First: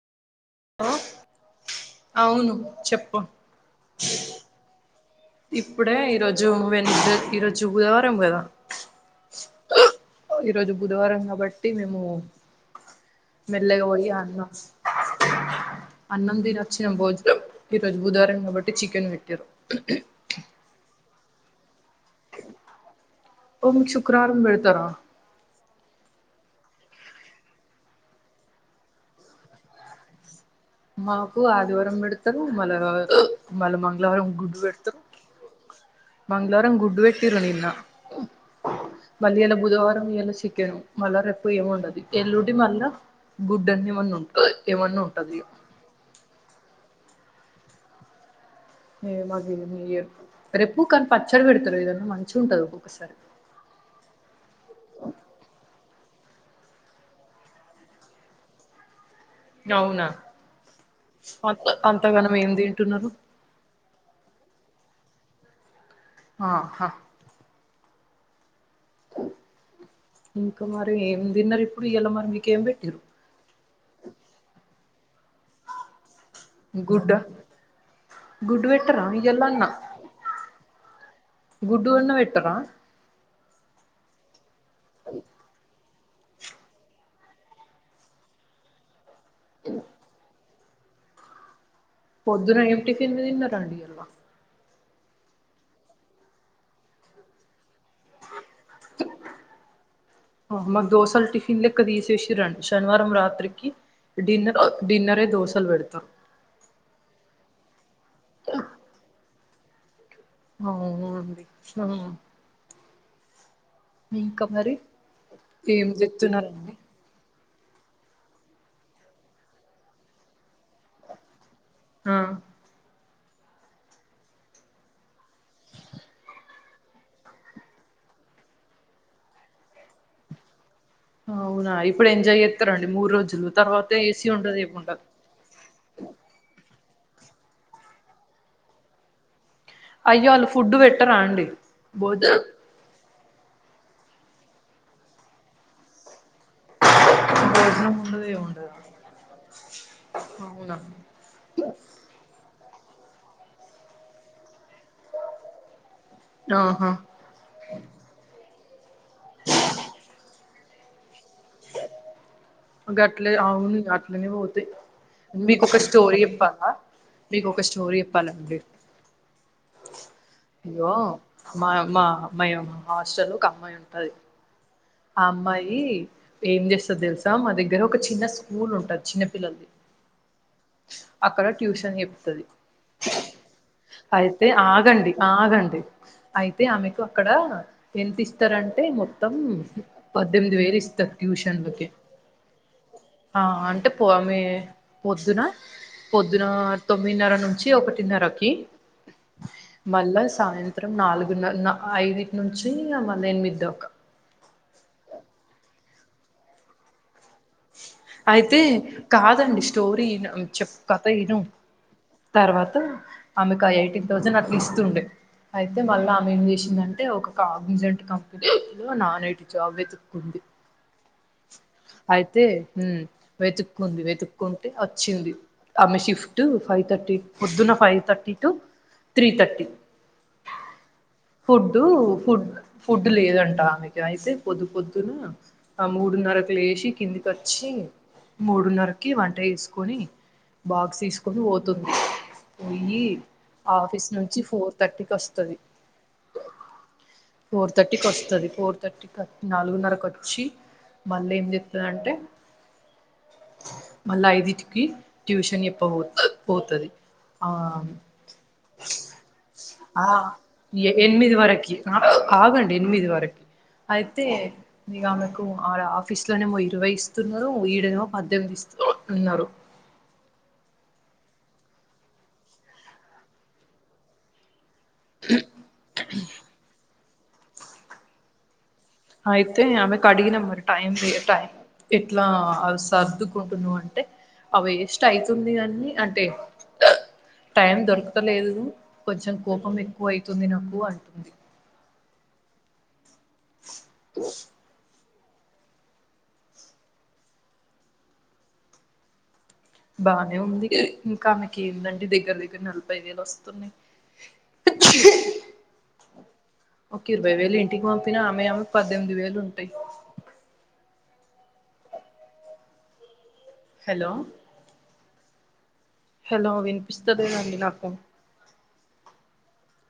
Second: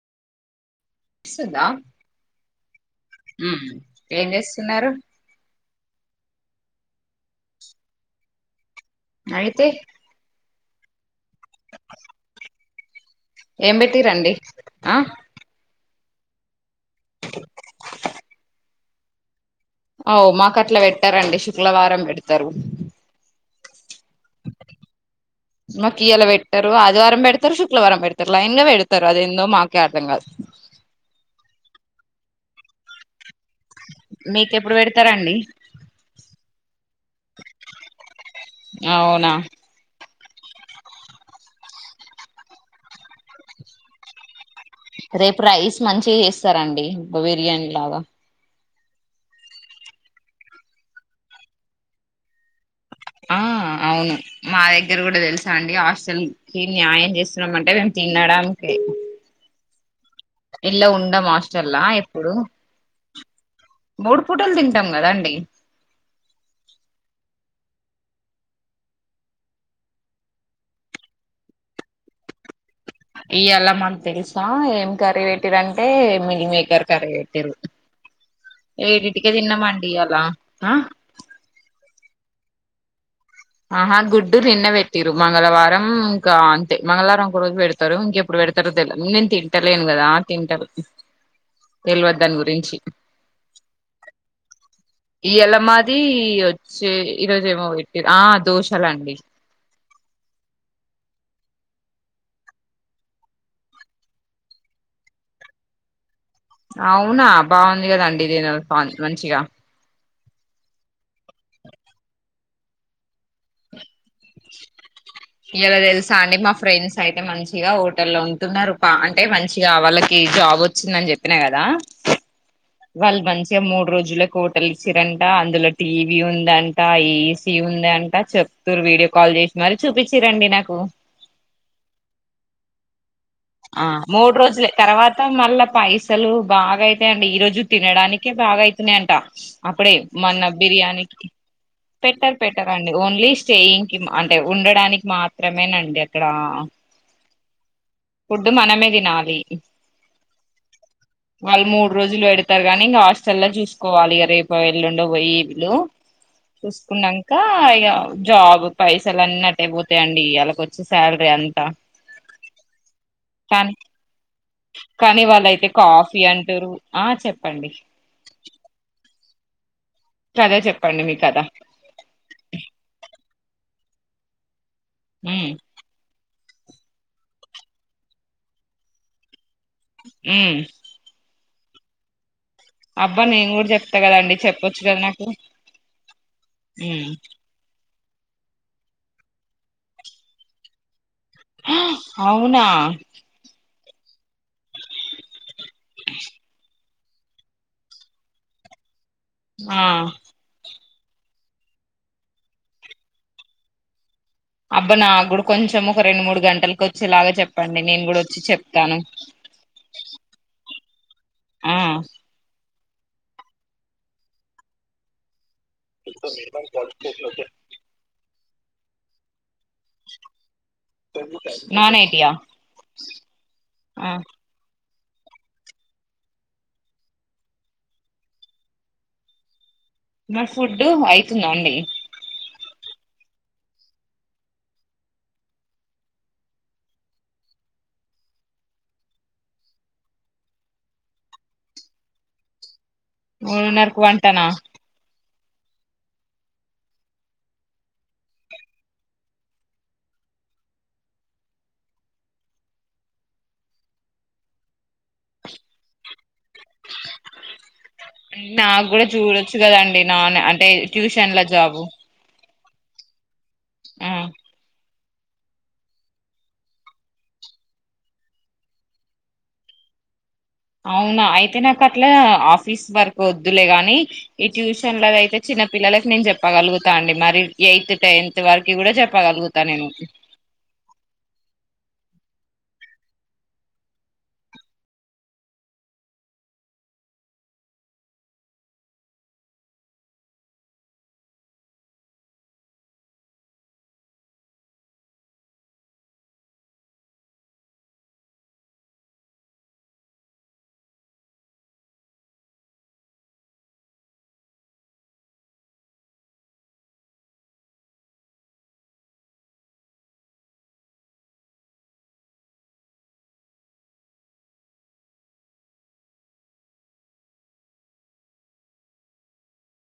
hello వస్తుందా అవును చెప్పు ఉమ్ ఏం చేస్తున్నారు ఇప్పుడే ఈరోజు వెన్స్ ఈరోజు బుధవారం కదా అయితే ఈరోజు బుధవారం కాబట్టి మేము ఏం వెల్లలు హోలీ పెట్టిరండి అడినం ఆ అన్నం తినొచ్చే ముందు ఈ రోజు బుధవారం కాబట్టి చికెన్ పెట్టారు అవు మాకు అట్లా పెట్టారండి శుక్రవారం పెడతారు ఓ శుక్రవారం పెడతారా మాకియలా పెట్టరు ఆదివారం పెడతారు శుక్లవారం పెడతారు లైన్ గా పెడతారు అది ఎందో మాకే అర్థం గాదు మాకు ఆదివారం పెడతారు మళ్ళ రొ ఇవాళ మంగళవారం గుడ్డు మీకెప్పుడు పెడతర్ పెడతారండి మంగళవారం గుడ్డు పెట్టిరు నిన్న అవునా మళ్ళ ఇయ్యాల బుధవారం ఇయ్యాల చికెను మళ్ళా రేపు ఏముండది ఎల్లుడి మళ్ళా గుడ్డ అన్ని మన్న ఉ రేపు రైస్ మంచిగా చేస్తారండి బిర్యానీ లాగా రే మళ్ళీ న్యూ ఇయర్ రెప్పు కానీ పచ్చడి పెడతారు ఏదన్నా మంచిగా ఉంటది ఒక్కొక్కసారి ఆ అవును మా దగ్గర కూడా తెలుసా అండి హాస్టల్ కి న్యాయం చేస్తున్నామ అంటే మేము తినడానికి అవునా ఇలా ఉండం అ హాస్టల్లా ఎప్పుడు అంతగానం ఏం తింటున్నారు మూడు పూటలు తింటాం కదా అండి ఆహా ఇంకా మరి ఏం తిన్నారు ఇప్పుడు ఇయాలా మరి మీకేం పెట్టిరు ఇయాళ మాకు తెలుసా ఏం కర్రీ టిరంటే మిల్లిమేకర్ గుడ్డ కర్రీ పెట్టిరు గుడ్డు పెట్టరా ఏడింటికే ఇయ్యాల అన్న తిన్నామండి ఇయాల ఆ గుడ్డు అన్న వెట్టరా ఆహా గుడ్డు నిన్నె పెట్టిరు మంగళవారం కా అంతే మంగళవారం ఒక రోజు పెడతారు ఇంకెప్పుడు పెడతారో తెలు నిన్ తింటలేను కదా తింటారు తెల్వదు దాని పొద్దున గురించి ఏం టిఫిన్ తిన్నారండి అల్వా ఇయాళ మాది వచ్చి ఈరోజు ఏమో పెట్టారు ఆ దోషలండి మా మాకు దోశలు టిఫిన్ లెక్క తీసేసి రండి శనివారం రాత్రికి డిన్నర్ డిన్నరే దోశలు పెడతా అవునా బాగుందిగా అండి ఇది స్వా మనిషిగా అవును ఇంకా మరి ఈడ ఏం తెలుసా అండి మా చెప్తున్నారండి ఫ్రెండ్స్ అయితే మంచిగా హోటల్ల్లో ఉంటున్నారు పా అంటే మంచిగా వాళ్ళకి జాబ్ వచ్చిందని చెప్పినా కదా ఆ వాళ్ళు మంచిగా మూడు రోజులకి హోటల్ ఇచ్చిరంట అందులో టీవీ ఉందంట ఏసీ ఉందంట చెప్తూరు వీడియో కాల్ చేసి మరి చూపించిరండి నాకు అవునా ఇప్పుడు ఎంజాయ్ చేస్తారండి మూడు రోజులు ఆ తర్వాత ఏసీ మూడు ఉండదు రోజులే ఏముండదు తర్వా త మళ్ళా పైసలు బాగా అయితాయండి ఈరోజు తినడానికే బాగా అయితున్నాయంట అప్పుడే అయ్యో వాళ్ళు మన్న ఫుడ్ బిర్యానీ పెట్టరా అండి భోజ పెట్టరు పెట్ తారండి ఓన్లీ స్టేయింగ్ కి అంటే ఉండడానికి మాత్రమేనండి అక్కడా ఆహా ఫుడ్డు మనమే తినాలి అవునా వాళ్ళు మూడు రోజులు పెడతారు గానీ ఇంగ హాస్టల్ లో చూసుకోవాలి ఇగ రేపు ఎల్లుండో పోయి ఈళ్ళు ఆహా చూసుకున్నాంక ఇగ జాబ్ పైసలు అన్నీ అట్టే అయిపోతాయండి ఇయ్యాల వ శాలరీ అంత గట్లే అవును అట్లనే పోతయి కానీ వాళ్ళయితే మీకోక స్టోరీ కాఫీ చెప్పాలా అంటారు ఆ మీకోక చెప్పండి స్టోరీ చెప్పాలండి కథ అయ్యో చెప్పండి మీ కథ మా మా మయ హాస్టల్లో ఒక అమ్మాయి ఉంటది ఆ ఉమ్ అమ్మాయి ఏం చేస్తదో తెలుసా మా దగ్గర ఒక చిన్న స్కూల్ ఉంటది చిన్న పిల్లలది ఉ అక్కడ ట్యూషన్ చెప్తది అబ్బా నేను కూడా చెప్తా కదండి అయితే చెప్పొచ్చు కదా ఆగండి నాకు ఆగండి అయితే ఆమెకు ఉమ్ అక్కడ ఎంత ఇస్తారంటే మొత్తం పద్దెనిమిది వేలు ఇస్తారు ట్యూషన్ లోకి అవునా ఆ అంటే పో ఆమె పొద్దునా పొద్దునా తొమ్మిదిన్నర నుంచి ఒకటిన్నరకి ఆ మళ్ళా సాయంత్రం నాలుగు నన్ ఐదుటి నుంచి మళ్ళ ఎనిమిది దాక అబ్బ నాకూడా కొంచెం ఒక రెండు మూడు గంటలకు వచ్చేలాగా చెప్ అయితే కాదండి స్టోరీ ఇను చెప్ కథ ఇను ఆ తర్వాత ఆమెకు ఎయిటీన్ థౌసండ్ అట్లా ఇస్తుండే అయితే మళ్ళీ ఆమె ఏం చేసిందంటే ఒక కాగ్నిజెంట్ కంపె ఏదో నాన్ ఐటీ జాబ్ వెతుక్కుంది డెము అయితే మ్మ్ వెతుక్కుంది ఆ వెతుక్ కుంటే వచ్చింది ఆమె షిఫ్ట్ ఫైవ్ థర్టీ పొద్దున five thirty to three thirty మరి ఫుడ్ అయితుందా అండి ఫుడ్డు ఫుడ్ ఫుడ్ లేదంట ఆమెకి అయితే పొద్దు పొద్దున ఆ మూడున్నరకు లేసి కిందికచ్చి మూడున్నరకి వంట చేసుకొని బాక్స్ తీసుకొని పోతుంది పోయి ఆ మూడున్నరకు ఆఫీస్ నుంచి వంటనా ఫోర్ తర్టీకస్తాది ఫోర్ థర్టీకస్తాది ఫోర్ థర్టీకి నాలుగున్నరకచ్చి మళ్ళా ఏం చెప్తాదంటే మళ్ళా ఐధిటికి ట్యూషన్ చేప్ప బో పోతది ఆ నాకు కూడా చూడొచ్చు కదండి ఆ నాన్ అంటే ఎనిమిది ట్యూషన్ల వరకి జాబు ఆగండి ఎనిమిది వరకు ఆ అయితే మీ ఆమెకు ఆడ ఆఫీస్ లోనేమో ఇరవై ఇస్తున్నారు ఈడనేమో పద్దెనిమిది ఇస్తు ఉన్నారు అవునా అయితే నాకట్లా ఆఫీస్ వర్క్ వద్దులే గాని ఈ ట్యూషన్లవయితే చిన్న పిల్లలకి నేను చెప్పగలుగుతా అండి మరి ఎయిత్ టెన్త్ వరకి కూడా చెప్ ఆయితే ఆమెకడిగిన మరి టైంకి టైం ఇట్లా సర్దుకుంటున్నా అంటే అవేస్టయతుంది అన్ని అంటే టైం దొరకతలేదు కొంచెం కోపం ఎక్కువ అయితుంది నాకు అంటుంది బానే ఉంది ఇంకామెకి ఏందండి దగ్గర దగ్గర నలభై వేలు వస్తున్నాయి్ హచ్ ఒకే ఇరవై వేలు ఇంటికి పంపినా ఆమె ఆమెకి పద్దెనిమిది వేలుంటాయి హలో హలో వినిపిస్తలేదండి నాకు